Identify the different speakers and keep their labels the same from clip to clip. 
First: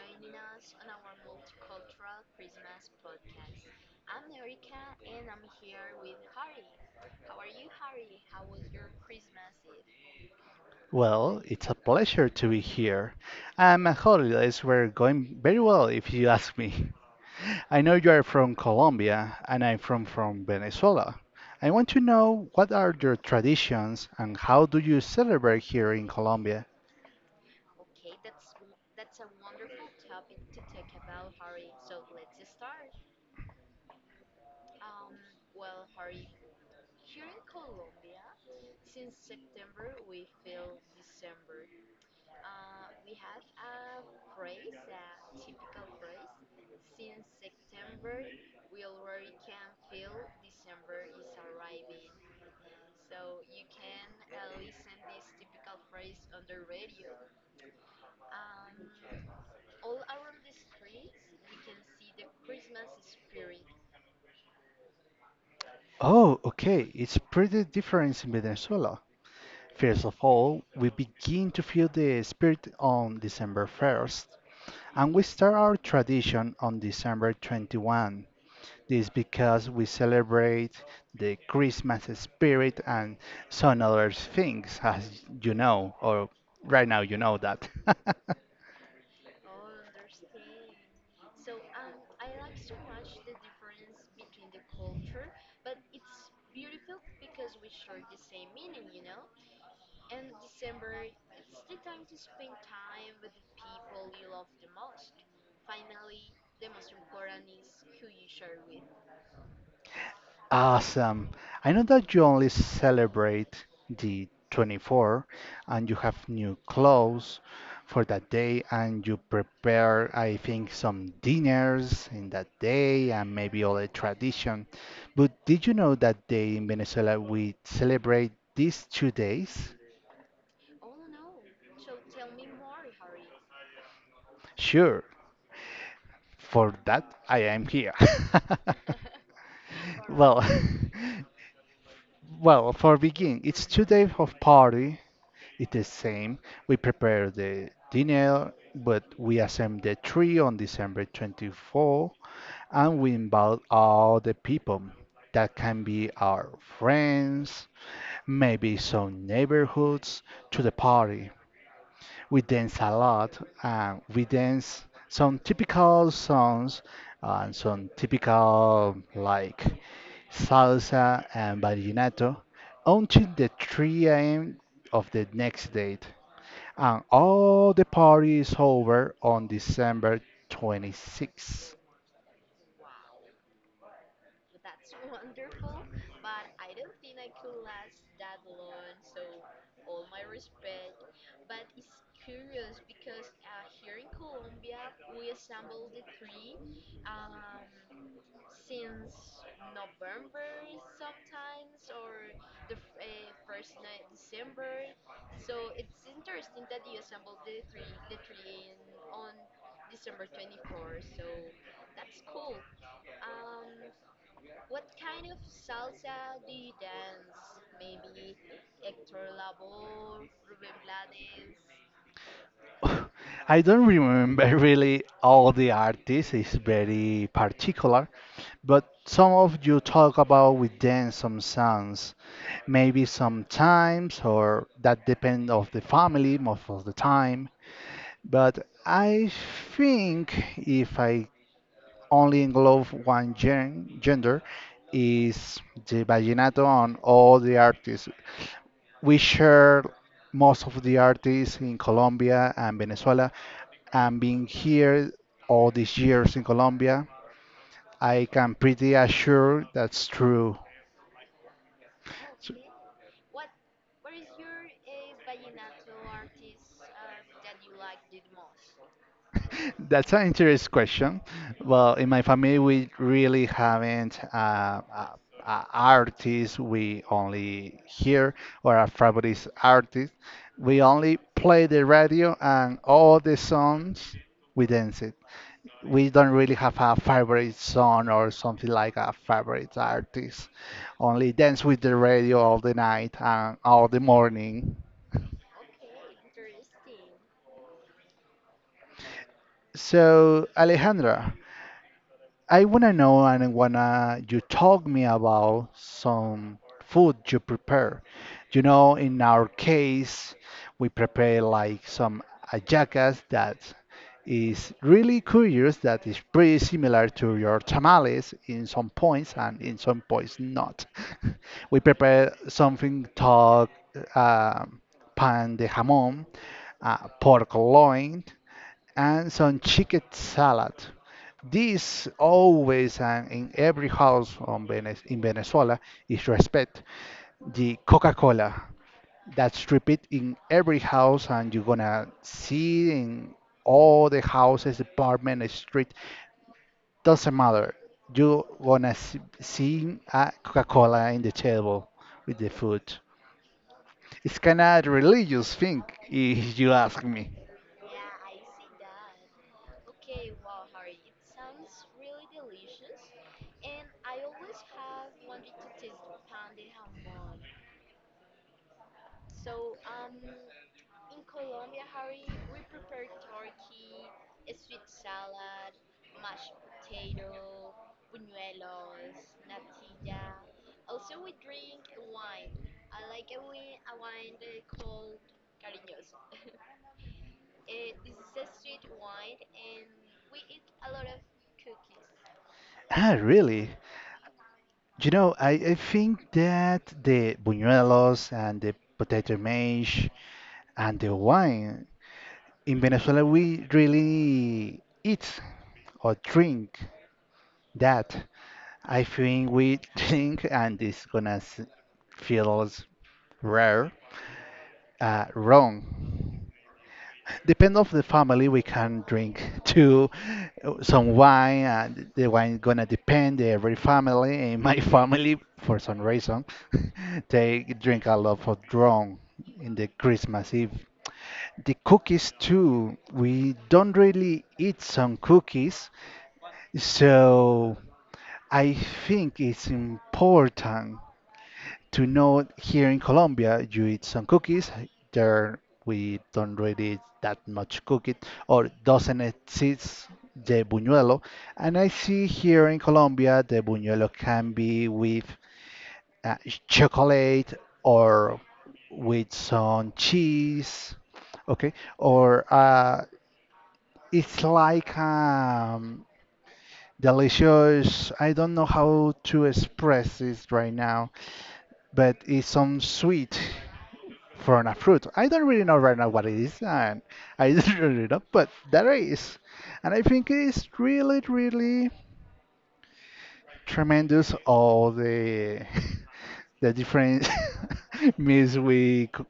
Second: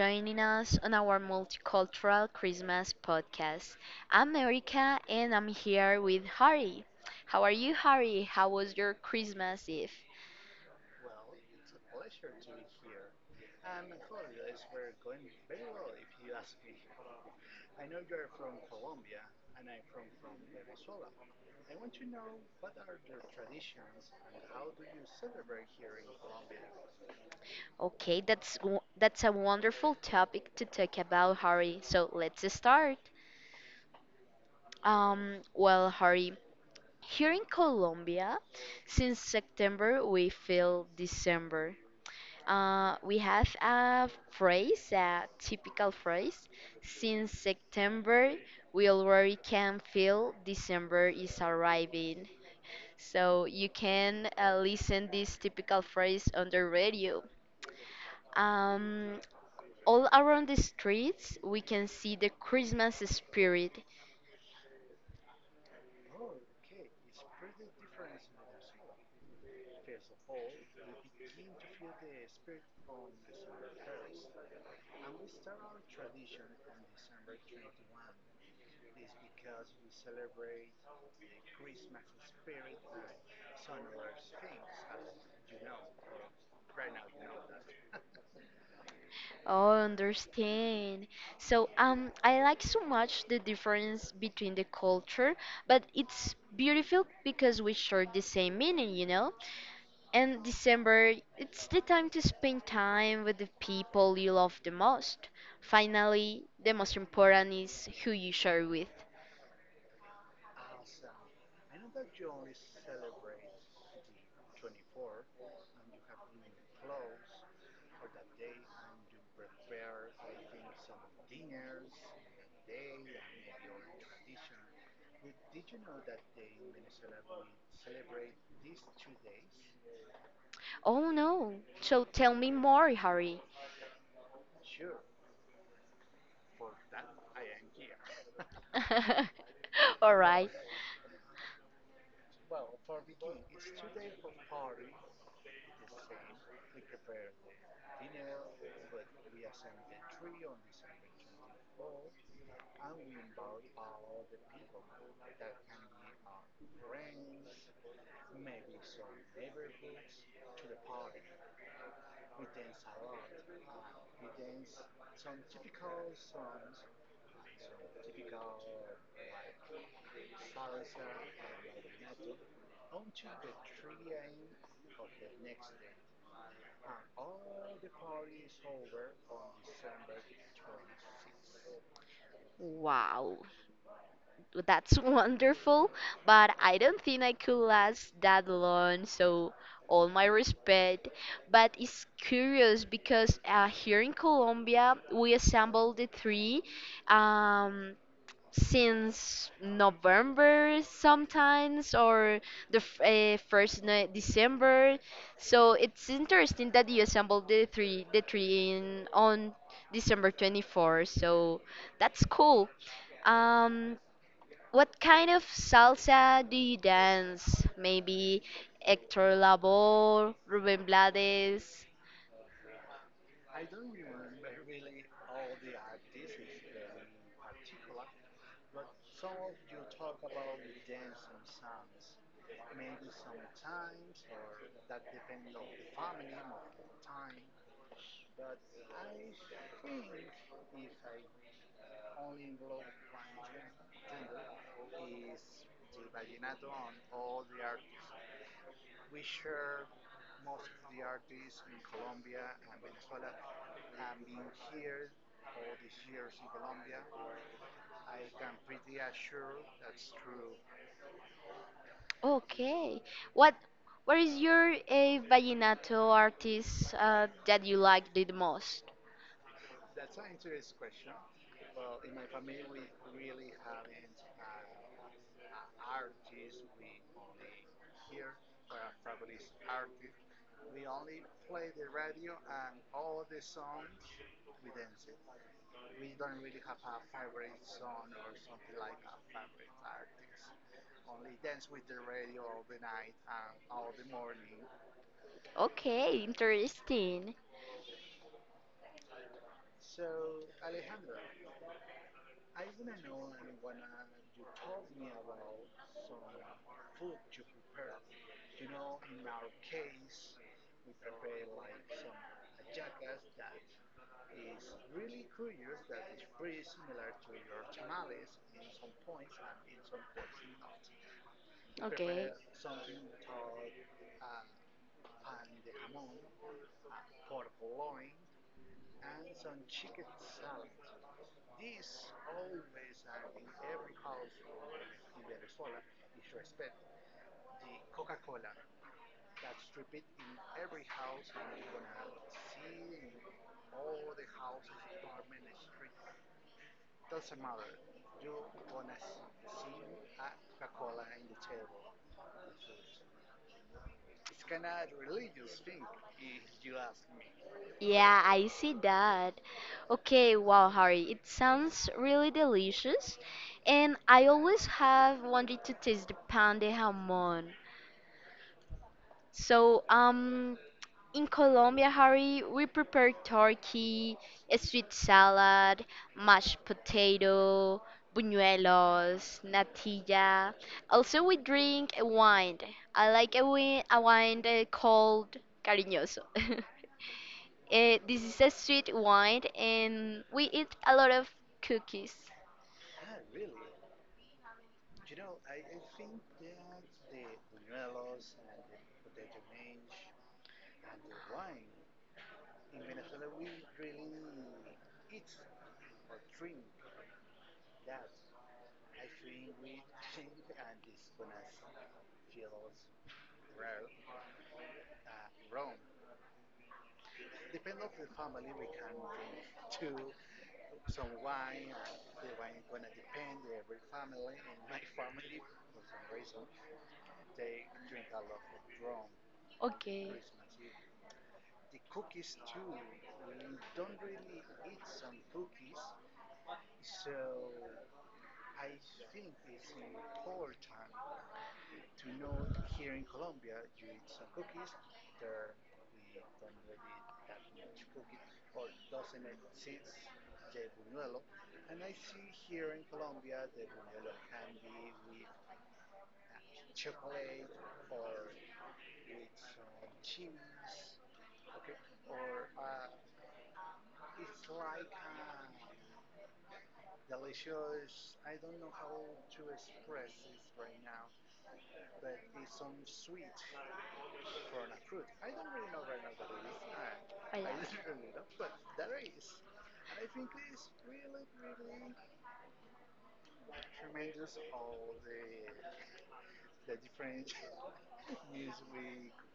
Speaker 1: joining us on our multicultural Christmas podcast. I'm Erika and I'm here with Harry. How are you, Harry? How was your Christmas Eve?
Speaker 2: Well, it's a pleasure to be here. And my holidays were going very well, if you ask me. I know you are from Colombia and I'm from Venezuela. I want to know what are your traditions and how do you celebrate here in Colombia?
Speaker 1: Okay, that's a wonderful topic to talk about, Harry. So let's start. Harry, here in Colombia, since September we feel December. We have a phrase, a typical phrase. Since September, we already can feel December is arriving. So you can listen this typical phrase on the radio. Um, all around the streets, we can see the Christmas spirit.
Speaker 2: Oh, okay, it's pretty different in Venezuela. First of all, we begin to feel the spirit on December 1st, and we start our tradition on December 21st. This because we celebrate the Christmas spirit and some other things, as you know, or right now you know that.
Speaker 1: Oh, understand. So, I like so much the difference between the culture, but it's beautiful because we share the same meaning, you know? And December, it's the time to spend time with the people you love the most. Finally, the most important is who you share with.
Speaker 2: Awesome. I know that you only celebrate the 24th and you have new clothes for that day and you prepare, I think, some dinners in that day and maybe all the tradition. But did you know that day in Venezuela we celebrate these 2 days?
Speaker 1: Oh no, so tell me more, Harry.
Speaker 2: Sure, for that, I am here. Correct.
Speaker 1: All
Speaker 2: Well,
Speaker 1: right.
Speaker 2: correct. Well, for begin, it's 2 days of party. It's the same. We prepare the dinner, but we assemble the tree on December 24th, and we invite all the people. That can be our friends, maybe some neighborhoods, to the party. We dance a lot. And we dance some typical songs and some typical like salsa and vallenato until the 3 a.m. of the next day. And all the party is over on December 26th.
Speaker 1: Wow. That's wonderful, but I don't think I could last that long, so all my respect. But it's curious because here in Colombia, we assembled the three um, since November sometimes or the f- first ni- December. So it's interesting that you assembled the three in, on December 24. So that's cool. Um, what kind of salsa do you dance? Maybe Hector Lavoe, Rubén Blades.
Speaker 2: I don't remember really all the artists, it's very particular, but some of you talk about we dance some songs maybe sometimes or that depend of the family most of the time, but I think if I only englobe one gender is the vallenato. On all the artists, we share most of the artists in Colombia and Venezuela, and being here all these years in Colombia, I can pretty assure that's true.
Speaker 1: Okay. What what is your vallenato artist that you like the most?
Speaker 2: That's an interesting question. Well, in my family, we really haven't artists. We only hear or our favorite artist. We only play the radio and all the songs we dance it. We don't really have a favorite song or something like a favorite artist. Only dance with the radio all the night and all the morning.
Speaker 1: Okay, interesting.
Speaker 2: So, Alejandra, I wanna know and I wanna you talk me about some food you prepare. You know, in our case, we prepare like some hallacas that is really curious, that is pretty similar to your tamales in some points and in some points not. We
Speaker 1: Okay.
Speaker 2: prepare something called um pan de jamón, pork loin, and some chicken salad. This always and in every house in Venezuela is respect. The Coca-Cola that's repeat in every house, and you're gonna see in all the houses, apartment, street. Doesn't matter. You're gonna see a Coca-Cola in the table with the food. It's kind of religious thing, if you ask me.
Speaker 1: Yeah, I see that. Okay, wow, Harry, it sounds really delicious, and I always have wanted to taste the pan de jamon. So, in Colombia, Harry, we prepare turkey, a sweet salad, mashed potato, buñuelos, natilla. Also, we drink a wine. I like a wine called cariñoso. Eh, this is a sweet wine, and we eat a lot of cookies.
Speaker 2: Ah, really? You know, I think that the buñuelos and the potato mash and the wine in Venezuela we really eat or drink that. I think we drink and it's gonna feels rare, wrong. Depend of the family we can drink too some wine and the wine gonna depend every family in my family for some reason they drink a lot of rum in the
Speaker 1: Okay.
Speaker 2: Christmas Eve. The cookies too, we don't really eat some cookies, so I think it's important to know here in Colombia, you eat some cookies. There, we don't really eat that much cookies, or doesn't exist the buñuelo. And I see here in Colombia, the buñuelo can be with uh, chocolate or with some cheese. Okay, or it's like delicious. I don't know how to express this right now, but it's some sweet from a fruit. I don't really know right now what it is, and
Speaker 1: Vaya.
Speaker 2: I don't really know, but there is. And I think it's really, really tremendous all the the different means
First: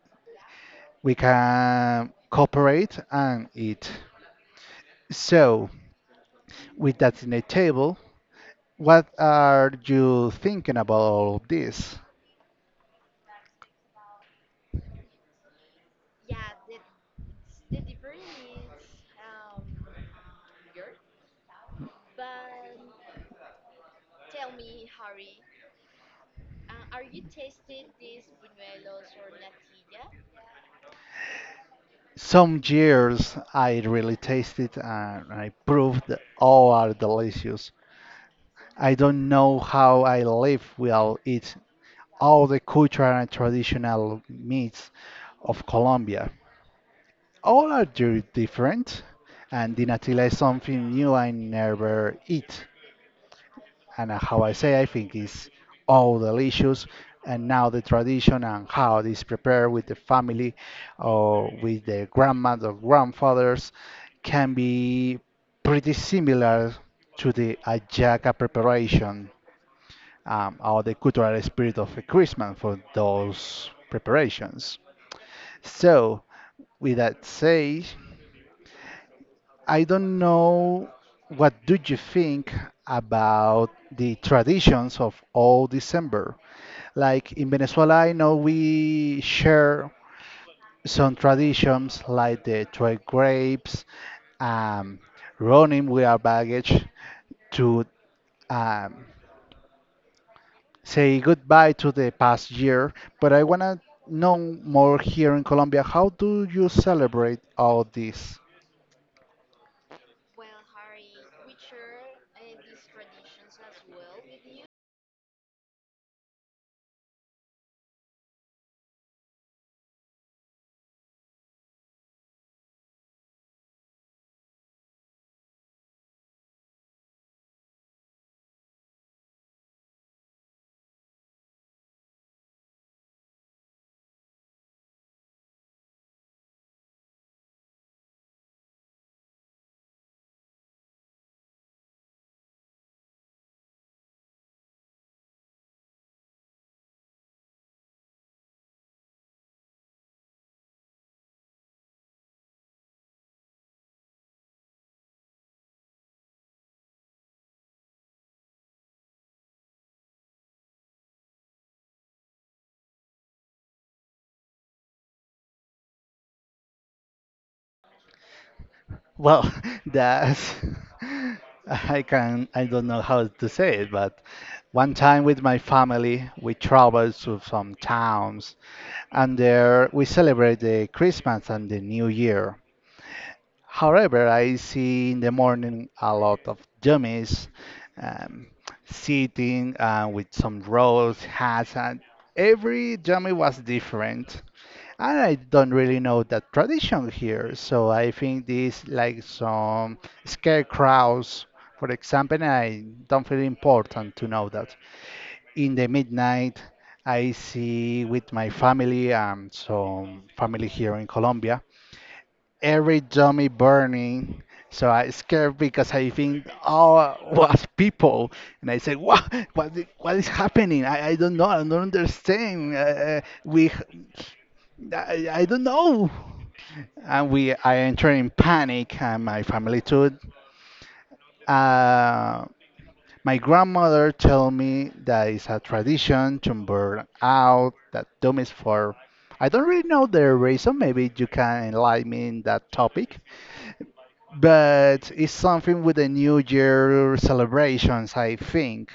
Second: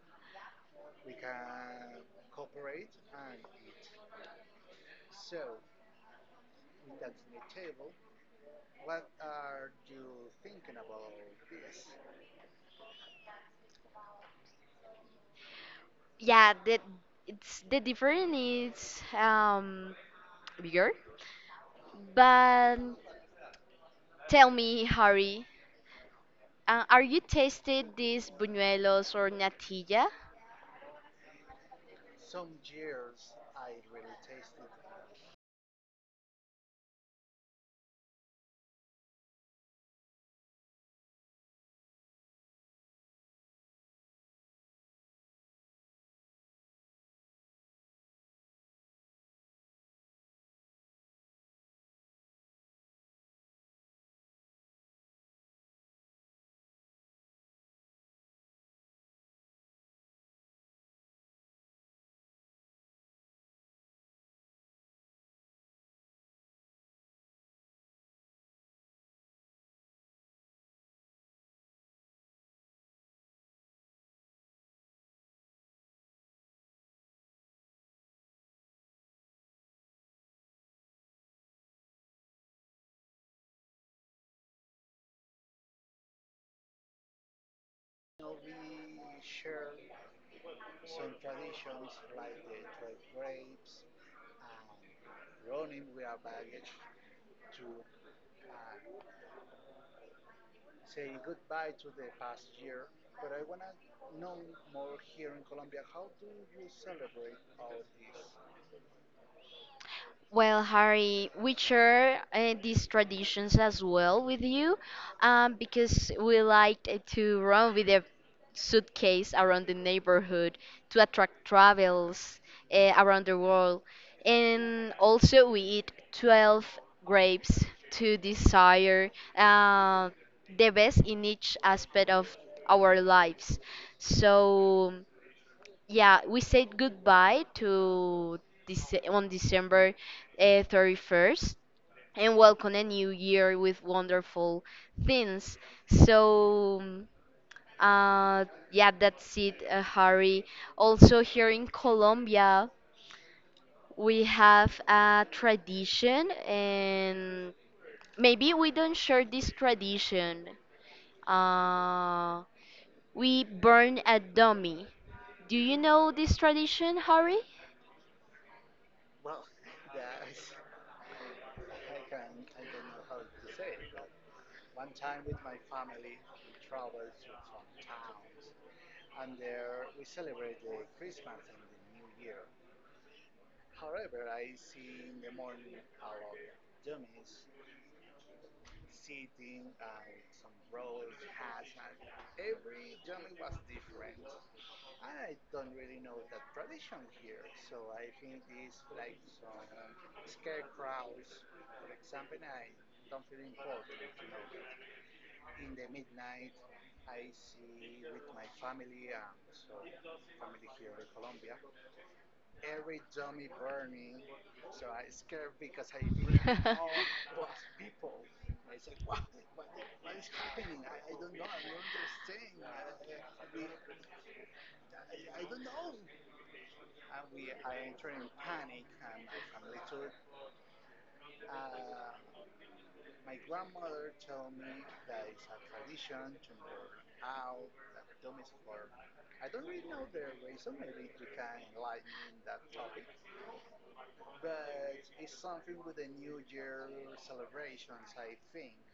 Speaker 2: we can cooperate and eat. So, with that in the table, what are you thinking about all of this?
Speaker 1: Yeah, the, it's the difference is bigger, but tell me, Harry, are you tasted these buñuelos or natilla?
Speaker 2: Some years I really tasted and I proved that all are delicious. I don't know how I live without eat all the cultural and traditional meats of Colombia. All are different, and dinatila is something new I never eat. And how I say, I think it's all delicious. And now the tradition and how it is prepared with the family or with the grandmas or grandfathers can be pretty similar to the ajaca preparation or the cultural spirit of Christmas for those preparations. So, with that said, I don't know what do you think about the traditions of all December. Like in Venezuela, I know we share some traditions like the trade grapes, um, running with our baggage to um, say goodbye to the past year, but I want to know more here in Colombia. How do you celebrate all this?
Speaker 1: Well, Harry, we share these traditions as well with you because we like to run with a suitcase around the neighborhood to attract travels around the world. And also, we eat 12 grapes to desire the best in each aspect of our lives. So, yeah, we said goodbye to this on December 31st and welcome a new year with wonderful things. So, uh, yeah, that's it, Harry. Also, here in Colombia, we have a tradition, and maybe we don't share this tradition. Uh, we burn a dummy. Do you know this tradition, Harry?
Speaker 2: Well, that's I don't know how to say it, but one time with my family we traveled to some towns and there we celebrate the Christmas and the New Year. However, I see in the morning a lot of dummies um, sitting with some rolls, hats, and every dummy was different. And I don't really know the tradition here, so I think this like some scarecrows, for example, and I don't feel important to know that. In the midnight, I see with my family, some family here in Colombia every dummy burning. So I scared because I think all was people, and I said, "What? What? What is happening? I don't know. I don't understand. I don't know." And I enter in panic, and my family too. Uh, my grandmother told me that it's a tradition to burn out that dummies for. I don't really know the reason. Maybe you can enlighten me in that topic. But it's something with the New Year celebrations, I think.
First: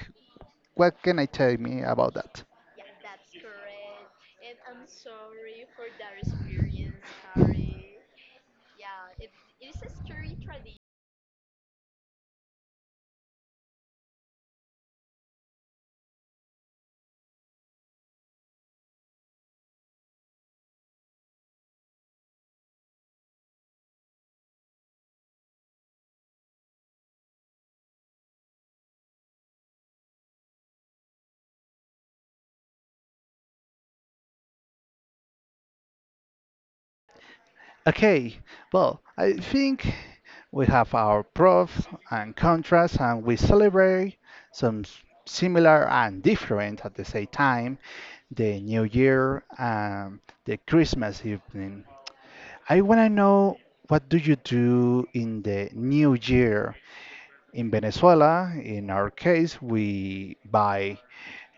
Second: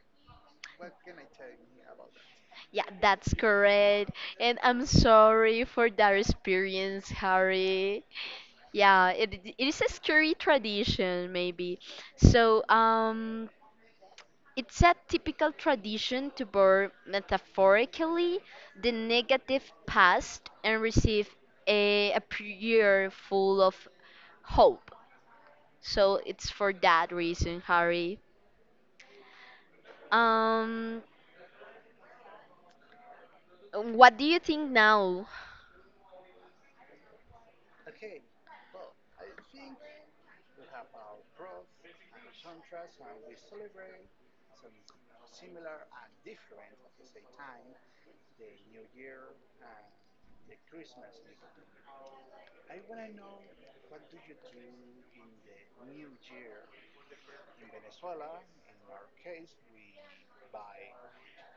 Speaker 2: What can I tell me about that?
Speaker 1: Yeah, that's correct. And I'm sorry for that experience, Harry. Yeah, it is a scary tradition, maybe. So, it's a typical tradition to borrow metaphorically the negative past and receive a prayer full of hope. So, it's for that reason, Harry. Um, what do you think now?
Speaker 2: Okay, well, I think we have our pros and contrasts, and we celebrate some similar and different at the same time the New Year and the Christmas evening. I want to know what do you do in the New Year in Venezuela? In our case, we buy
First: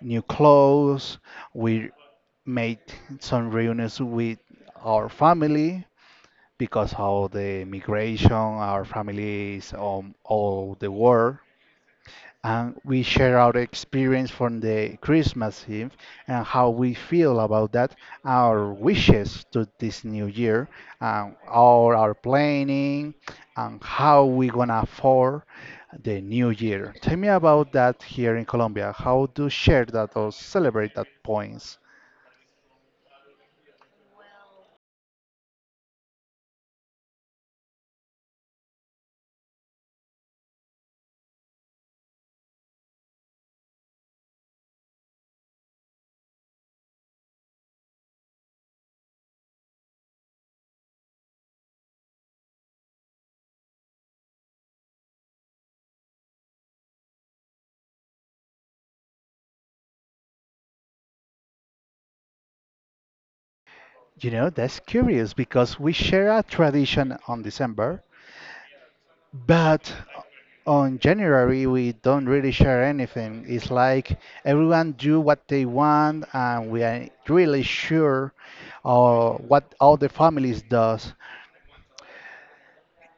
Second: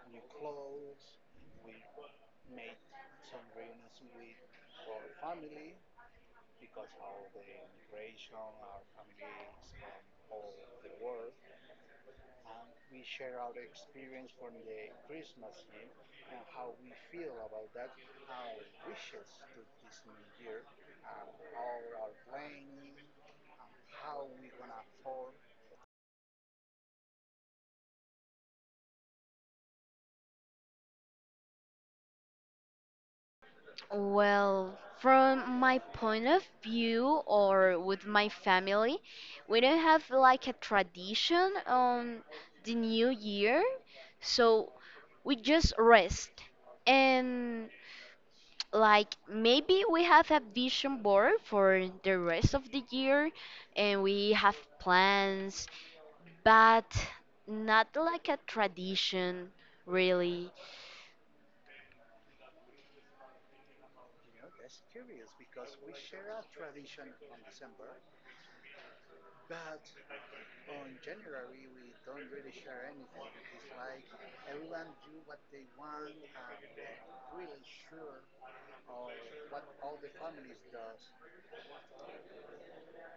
Speaker 2: new clothes. We made some reunions with our family because of the migration, our family is all the world and we share our experience from the Christmas Eve and how we feel about that, our wishes to this new year, and all our planning, and how we gonna for the new year. Tell me about that here in Colombia. How do share that or celebrate that points?
Speaker 1: Well, from my point of view or with my family, we don't have like a tradition on the new year, so we just rest. And like maybe we have a vision board for the rest of the year and we have plans, but not like a tradition really.
Speaker 2: You know, that's curious because we share a tradition on December. But on January, we don't really share anything. It's like everyone do what they want, and we are really sure what all the families does.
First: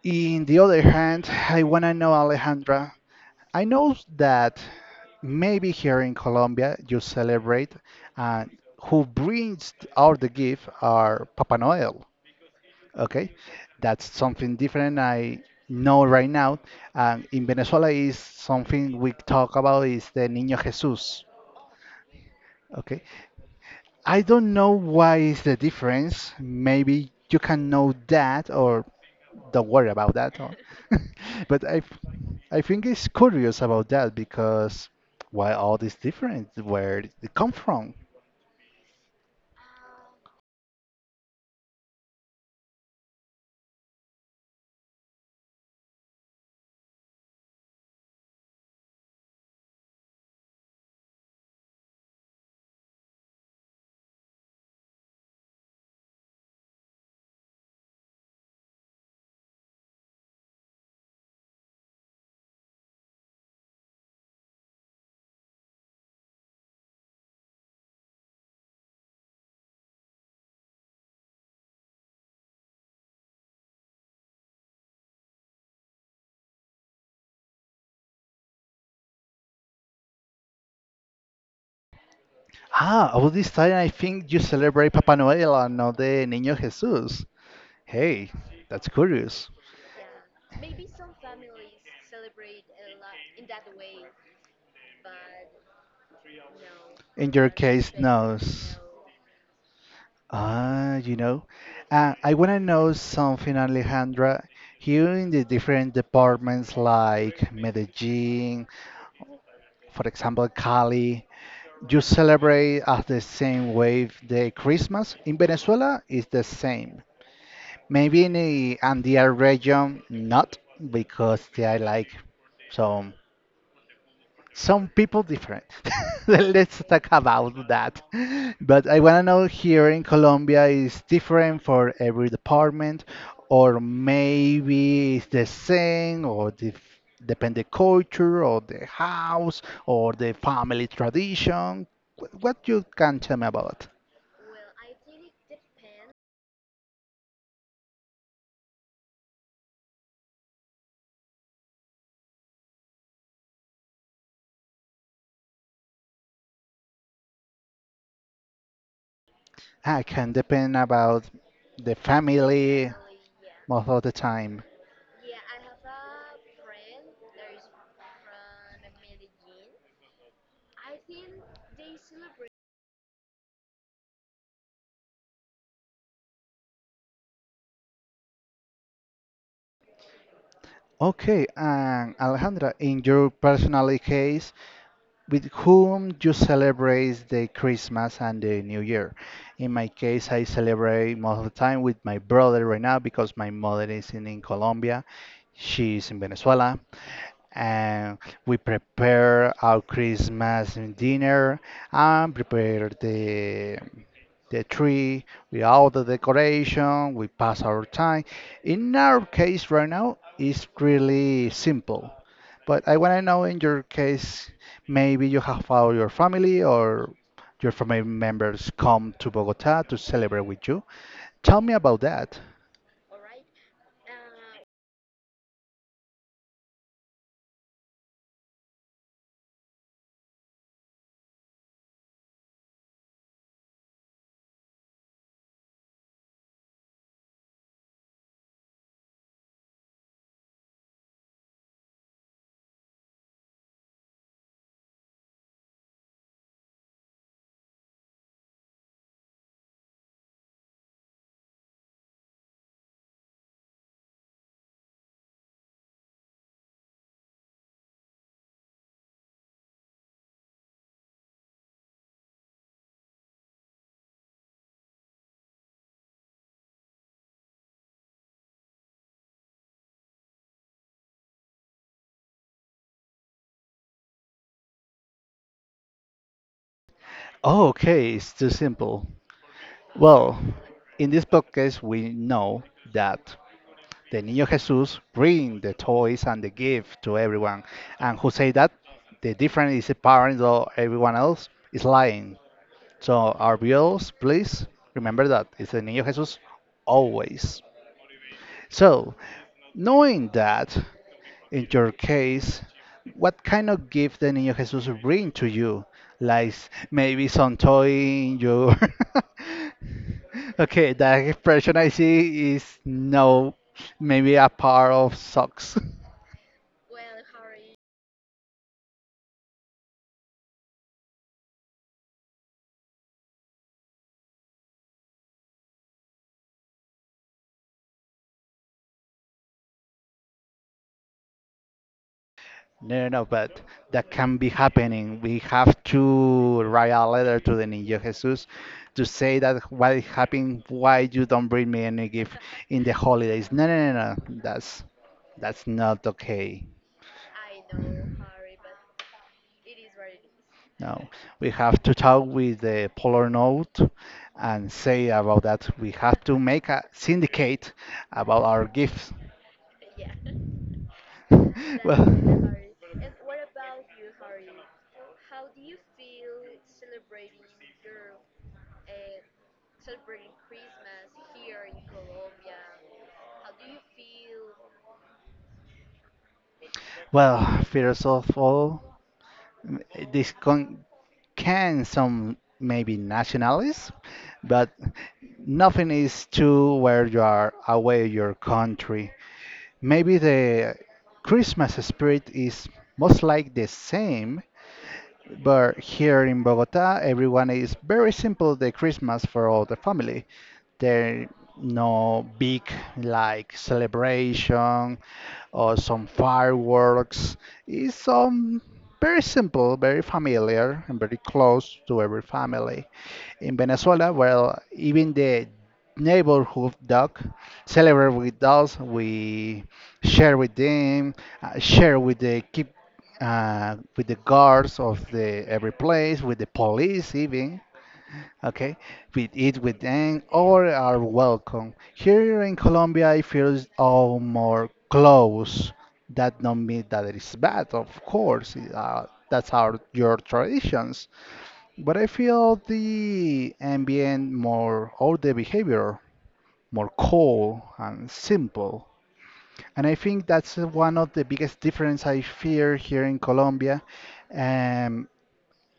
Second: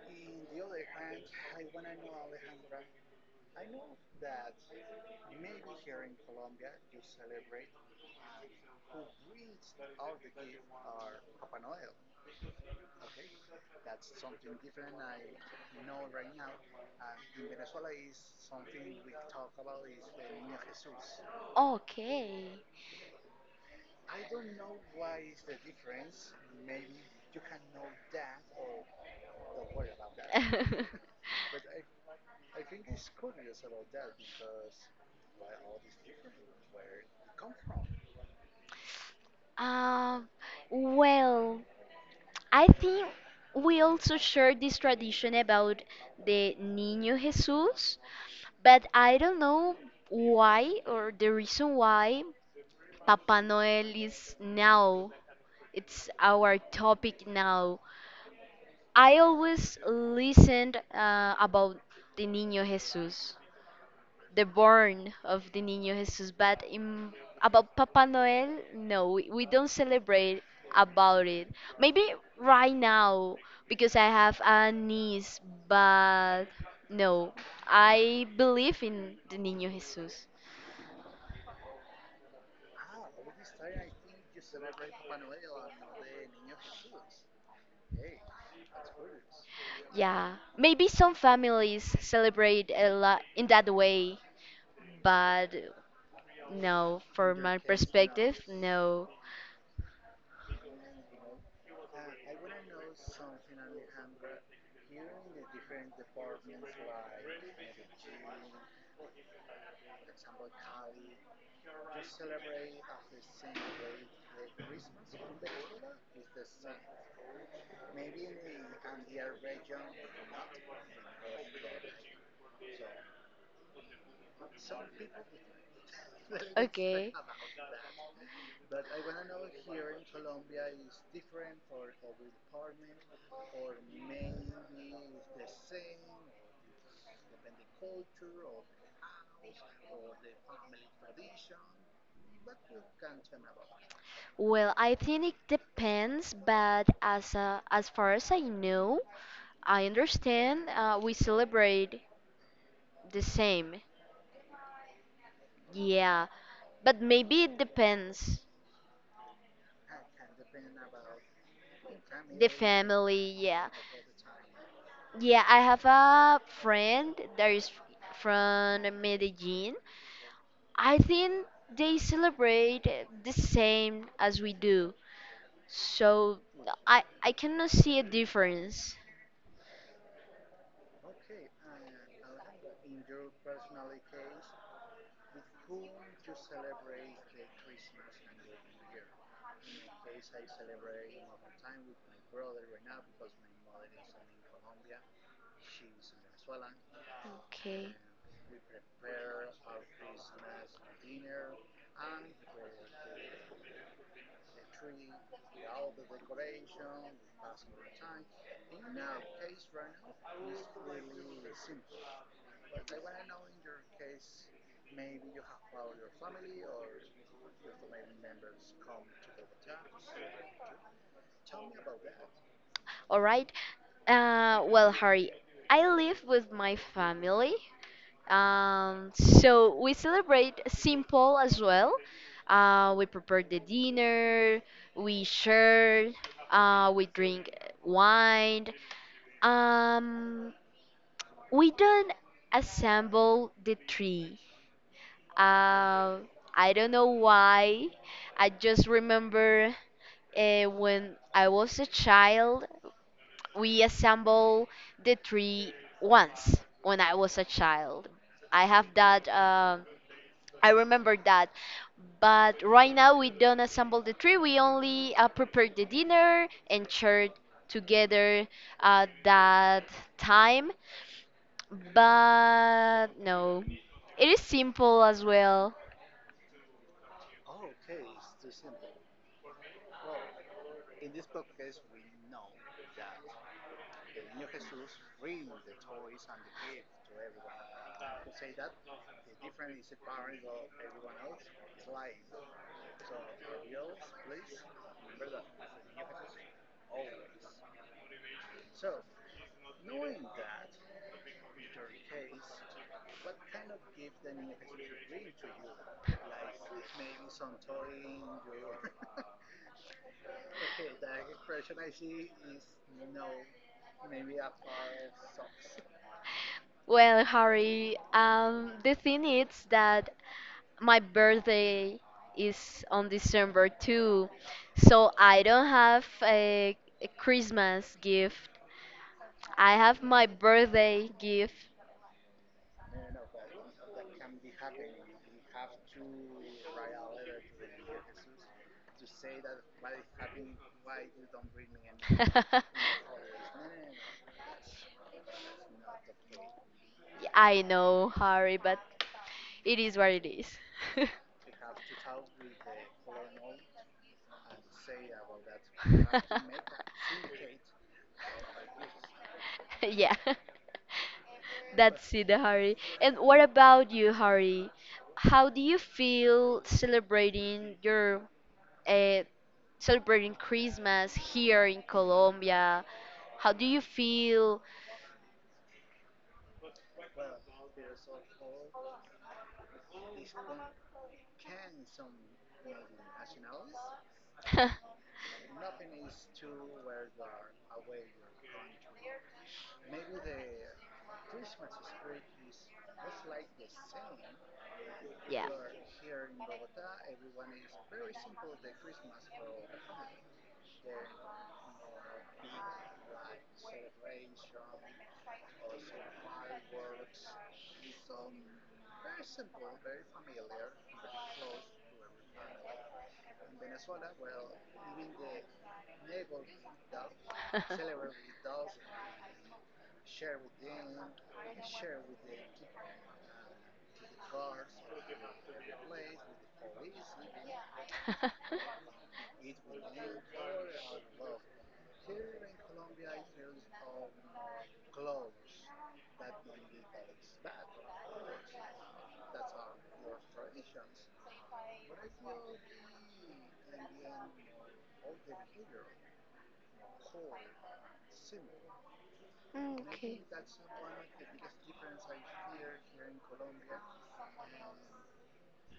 Speaker 2: In the other hand, I wanna know Alejandra. I know that maybe here in Colombia you celebrate, and who brings out the gift are Papa Noel. Okay, that's something different I know right now. And in Venezuela is something we talk about is the Niño Jesus.
Speaker 1: Okay.
Speaker 2: Okay, I don't know why is the difference. Maybe you can know that or don't worry about that. But I think it's curious about that because why all this difference? Where did it come from?
Speaker 1: Um, well, I think we also share this tradition about the Niño Jesus, but I don't know why or the reason why Papa Noel is now. It's our topic now. I always listened about the Niño Jesus. The born of the Niño Jesus, but in, about Papa Noel, no, we don't celebrate about it. Maybe right now because I have a niece, but no, I believe in the Niño Jesus.
Speaker 2: Ah, all this time I think you celebrate Papa Noel and not the Niño Jesus. Hey, that's curious.
Speaker 1: Yeah, maybe some families celebrate a lot in that way, but no,
Speaker 2: In
Speaker 1: from
Speaker 2: your
Speaker 1: my
Speaker 2: case,
Speaker 1: perspective,
Speaker 2: knows.
Speaker 1: no.
Speaker 2: Ah, I want to know something, Alejandra. Here in the different departments like Medellin, for example, Cali, you celebrate at the same way the Christmas. In Venezuela, it's the same. Maybe in the Andean region, not because they are like some some people different. Let's talk
Speaker 1: Okay.
Speaker 2: about that. But I want to know here in Colombia is different for every department, or maybe it's the same, or the, depend the culture, or the house, or the family tradition. What you can tell me about?
Speaker 1: Well, I think it depends, but as far as I know, I understand we celebrate the same. Yeah, but maybe it depends.
Speaker 2: I can depend about the
Speaker 1: The
Speaker 2: family
Speaker 1: family, yeah.
Speaker 2: most of the time.
Speaker 1: Yeah, I have a friend that is from Medellin. I think they celebrate the same as we do. So I cannot see a difference.
Speaker 2: Okay, and Alejandra, in your personal case, with whom you celebrate the Christmas and the New Year. In my case, I celebrate most of the time with my brother right now because my mother is in Colombia, she's in Venezuela,
Speaker 1: Okay.
Speaker 2: and we prepare our Christmas dinner and prepare the tree with all the decoration. We pass our time. In our case right now, it's really simple. But I want to know in your case, maybe you have all your family or your family members come to Bogota to celebrate with you. Tell me about that.
Speaker 1: All right. Harry, I live with my family. So we celebrate simple as well. We prepare the dinner, we share, we drink wine. Um, we don't assemble the tree. Uh, I don't know why. I just remember when I was a child, we assemble the tree once when I was a child. I have that. I remember that. But right now we don't assemble the tree. We only prepare the dinner and share together that time. But no, it is simple as well.
Speaker 2: Oh, okay, it's too simple. Well, in this podcast, we know that the Niño Jesus bring the toys and the gift to everyone, and who say that the different is the parents or everyone else is lying. So our viewers, please remember that it's the Niño Jesus always. So knowing that, in your case, what kind of gift the Niño Jesus bring to you? Like maybe some toy in your. Okay, that expression I see is no, maybe a pair of socks.
Speaker 1: Well, Harry, the thing is that my birthday is on December too, so I don't have a Christmas gift. I have my birthday gift.
Speaker 2: No, no, no, but that can be happening. We have to write a letter to the Niño Jesus to say that what is happening, why you don't bring me any gift in the holidays. No, no, no, no. That's not okay.
Speaker 1: I know, Harry, but it is what it is.
Speaker 2: No, we have to talk with the Polar Note and say about that. We have to make a syndicate about our gifts.
Speaker 1: Yeah. That's it,
Speaker 2: well,
Speaker 1: Hari. And what about you, Hari? How do you feel celebrating your uh, celebrating Christmas here in Colombia? How do you feel?
Speaker 2: well, first of all, m- this con- can some maybe nationalists, but nothing is too where you are away your country. Maybe the Christmas spirit is most like the same.
Speaker 1: Yeah.
Speaker 2: But here in Bogota, everyone is very simple the Christmas for all the family. There no big like celebration or some fireworks. It's very simple, very familiar and very close to every family in Venezuela. Well, even the neighborhood dog celebrate with us. We share with them, share with the keep with the guards of the every place, with the police even. Okay, we eat with them or are welcome. Here in Colombia, it feels all more close. That don't mean that it is bad, of course. That's our your traditions, but I feel the ambient more or the behavior more cold and simple. And I think that's one of the biggest difference I fear here in Colombia. Um,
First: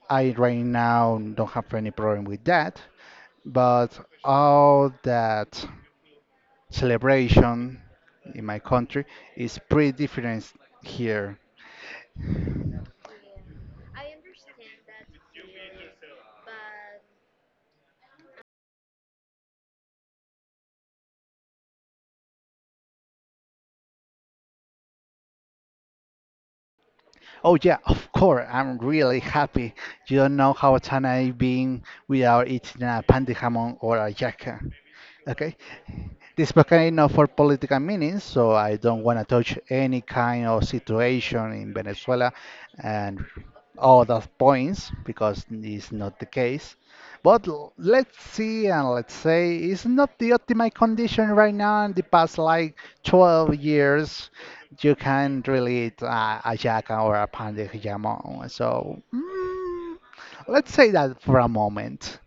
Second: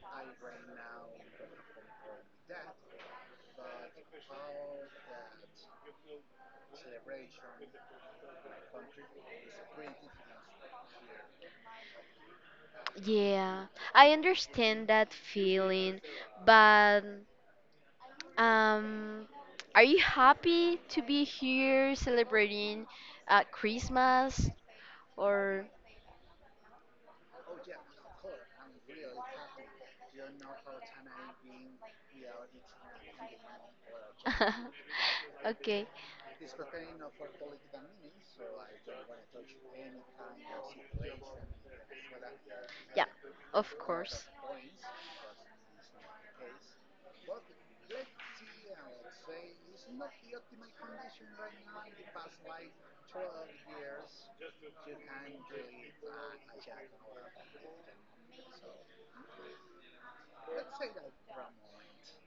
Speaker 2: I right now don't have any problem with that, but all that celebration in my country is pretty different here.
Speaker 1: Yeah. I understand that feeling, but Um, are you happy to be here celebrating Christmas or?
Speaker 2: Oh yeah, of course. I'm really happy. You don't know how excited I've been without eating a pandi jamon or a yaca. Okay.
Speaker 1: Okay.
Speaker 2: This podcast is not for political meanings, so I don't want to touch any kind of situation in Venezuela
Speaker 1: Yeah,
Speaker 2: and
Speaker 1: of
Speaker 2: all
Speaker 1: course.
Speaker 2: those points because it's not the case. But let's see and let's say it's not the optimal condition right now. In the past like 12 years you can not really eat a jackal or a pan de jamon. So let's say that for a moment.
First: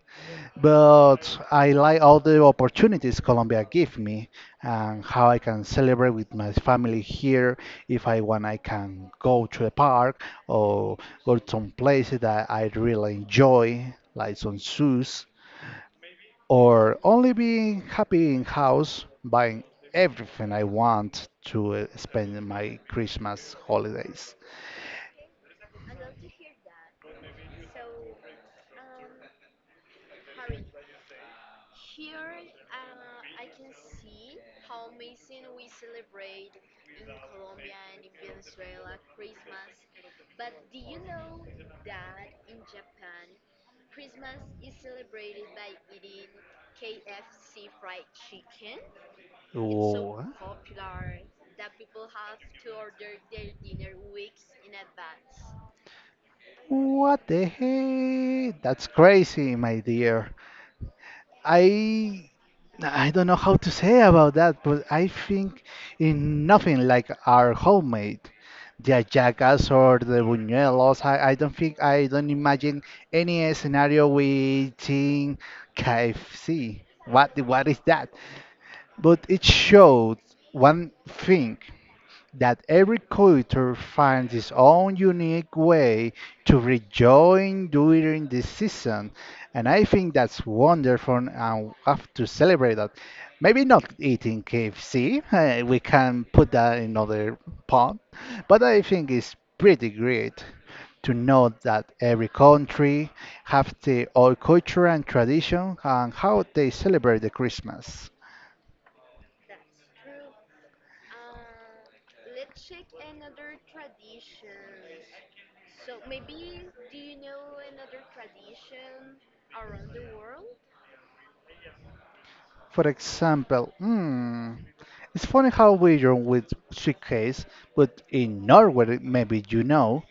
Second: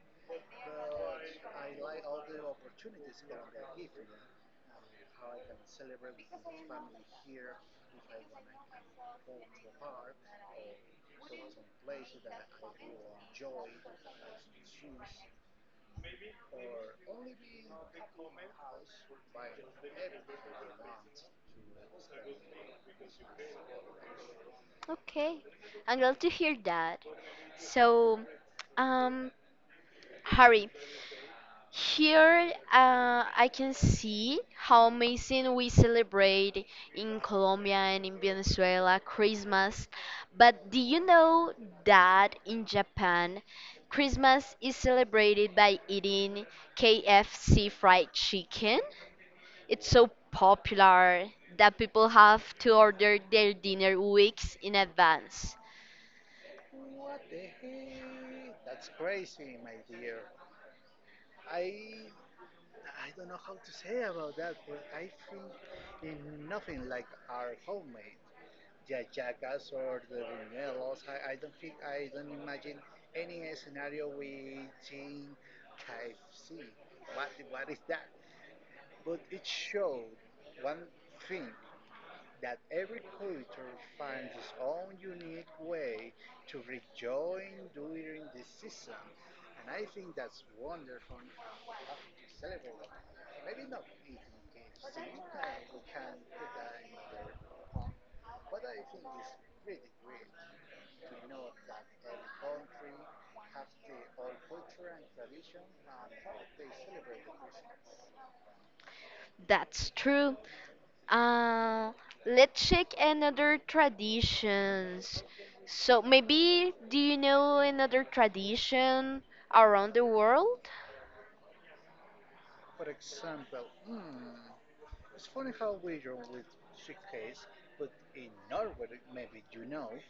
Speaker 2: But I like all the opportunities Colombia give me and how I can celebrate with my family here. If I want, I can go to a park or go to some places that I really enjoy, like some zoos, or only being happy in house buying everything I want to spend my Christmas holidays.
Speaker 1: Okay, I'm glad to hear that. So, um, Harry, here, I can see how amazing we celebrate in Colombia and in Venezuela Christmas. But do you know that in Japan, Christmas is celebrated by eating KFC fried chicken? It's so
Speaker 2: Wha-
Speaker 1: popular that people have to order their dinner weeks in advance.
Speaker 2: What the heck? That's crazy, my dear. I I don't know how to say about that, but I think in nothing like our homemade. The Jackass or the Buñuelos. I don't think I don't imagine any scenario with Team KFC. What is that? But it showed one thing that every culture finds its own unique way to rejoin during this season. And I think that's wonderful and we have to celebrate that. Maybe not eating KFC, we can put that in another pot, but I think it's pretty great to know that every country have their own culture and tradition and how they celebrate the Christmas.
Speaker 1: That's true. Uh, let's check another traditions. So maybe do you know another tradition around the world?
Speaker 2: For example, It's funny how we are with suitcase, but in Norway, maybe you know,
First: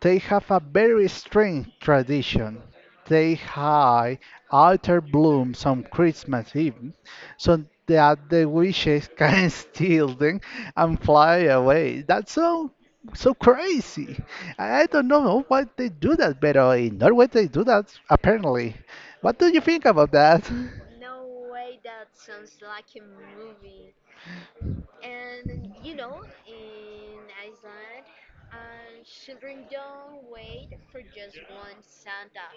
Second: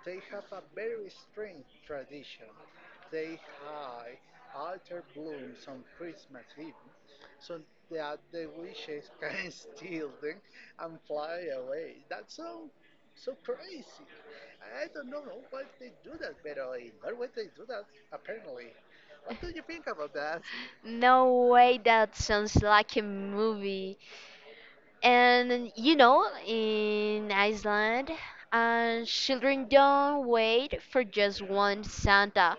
Speaker 2: they have a very strange tradition. They hide altar blooms on Christmas Eve so that the witches can steal them and fly away. That's so crazy. I don't know why they do that, but in Norway they do that apparently. What do you think about that?
Speaker 1: No way, that sounds like a movie. And you know, in Iceland, children don't wait for just one Santa.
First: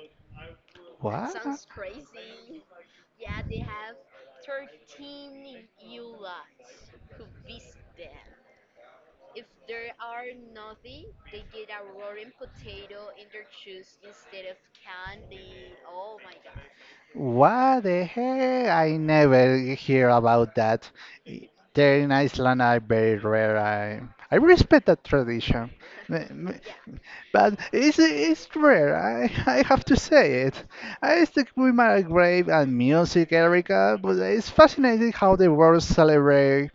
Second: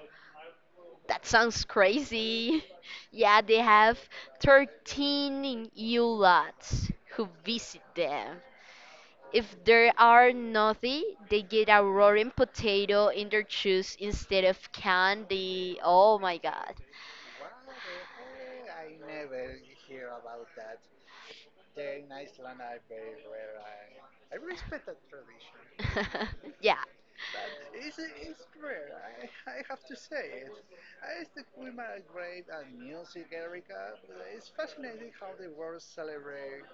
Speaker 1: That
Speaker 2: What?
Speaker 1: sounds crazy. Yeah, they have 13 Yule lads who visit them. If there are nothing, they get a roaring potato in their juice instead of candy. Oh my god.
Speaker 2: What the heck? I never hear about that. I- There in Iceland are very rare. I respect that tradition. M- m-
Speaker 1: Yeah,
Speaker 2: But it's rare, I have to say it. I stick with my grave and music, Erica, but it's fascinating how the world celebrates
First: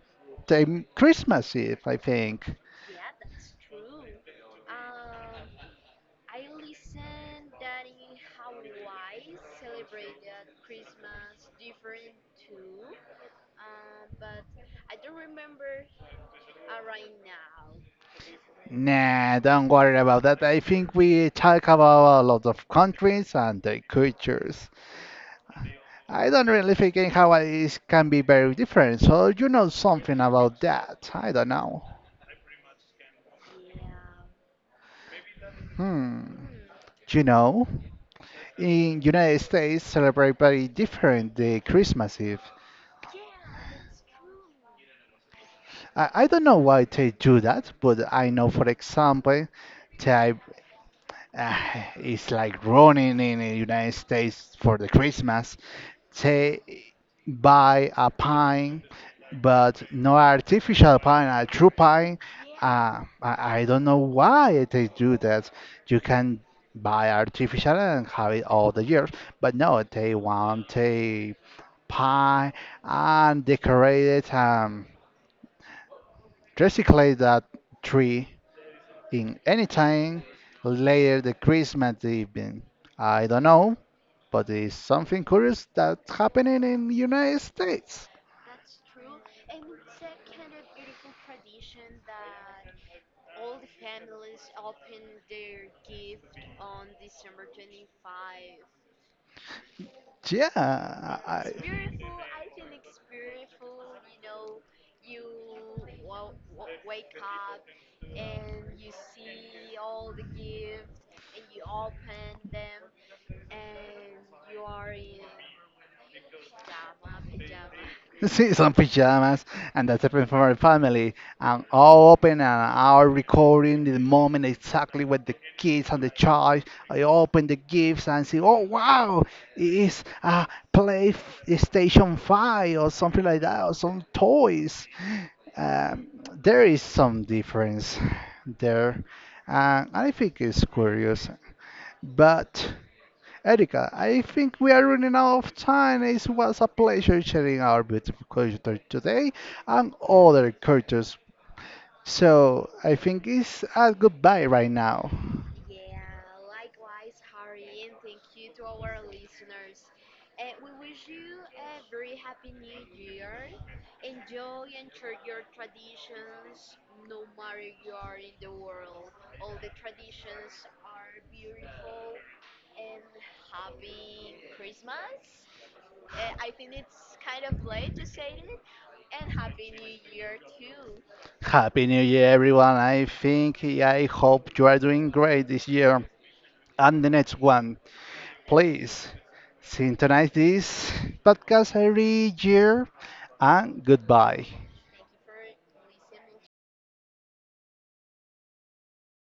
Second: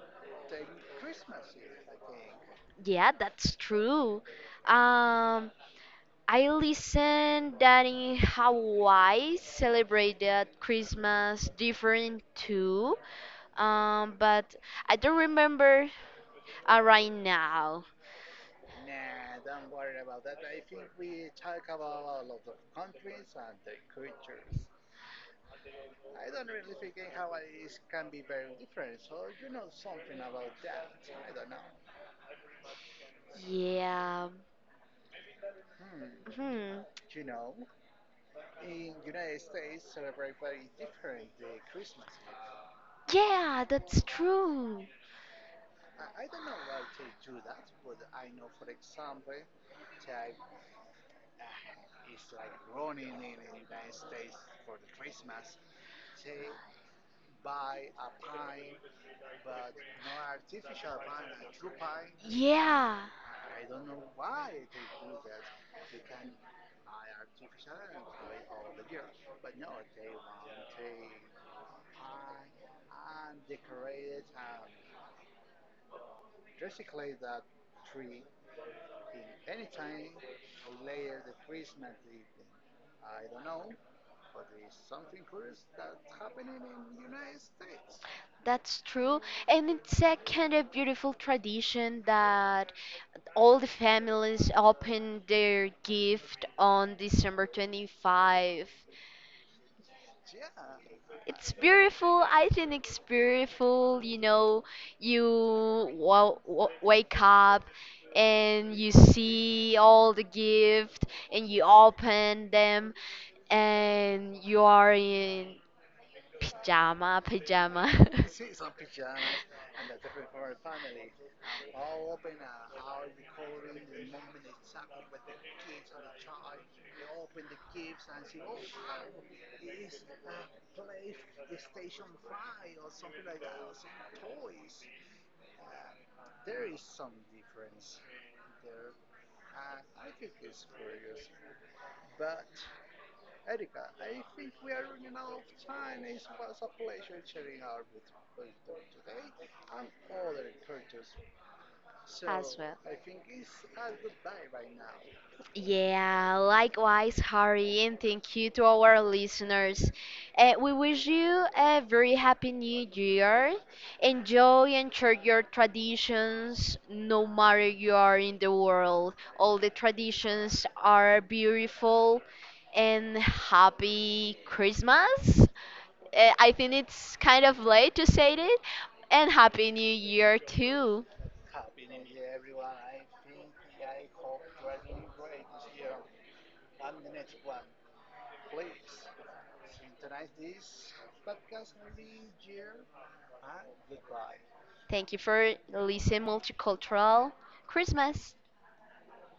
Speaker 2: Christmas Eve, I think.
Speaker 1: yeah, that's true. Um, I listened that in Hawaii celebrated Christmas different too. But I don't remember right now.
Speaker 2: Nah, don't worry about that. I think we talk about a lot of countries and their cultures. I don't really think in Hawaii can be very different, so you know something about that. I don't know.
Speaker 1: Yeah.
Speaker 2: Hmm.
Speaker 1: Hmm.
Speaker 2: You know, in United States celebrate very different the Christmas Eve.
Speaker 1: Yeah, that's true.
Speaker 2: I don't know why they do that, but I know for example that uh, it's like running in the United States for the Christmas. Say buy a pine, but no artificial pine, a true pine.
Speaker 1: Yeah.
Speaker 2: I don't know why they do that. You can buy artificial and have it all the years, but no, they want a pine and decorate it and recycle that tree in any time later the Christmas evening. I don't know, but it's something curious that's happening in United States.
Speaker 1: That's true. And it's a kind of beautiful tradition that all the families open their gift on December 25.
Speaker 2: Yeah, I,
Speaker 1: It's beautiful. I think it's beautiful. You know, you wake up and you see all the gift and you open them and you are in pajama.
Speaker 2: see some pajamas, and that's happened for my family. And all open and our recording the moment exactly with the kids and the child. I open the gifts and see, oh wow, it's a play station five or something like that, or some toys. Um, there is some difference there, and I think it's curious, but. Erika, I think we are running out of time. It was a pleasure sharing our beautiful culture today and other cultures.
Speaker 1: as
Speaker 2: So
Speaker 1: well.
Speaker 2: I think it's a goodbye right now.
Speaker 1: Yeah, likewise, Harry, and thank you to our listeners. We wish you a very happy new year. Enjoy and share your traditions no matter you are in the world. All the traditions are beautiful and happy Christmas. I think it's kind of late to say it, and happy new year too.
Speaker 2: Happy New Year, everyone. I think yeah, I hope you are doing great this year and the next one. Please synchronize this podcast every year and goodbye.
Speaker 1: Thank you for listening Multicultural Christmas.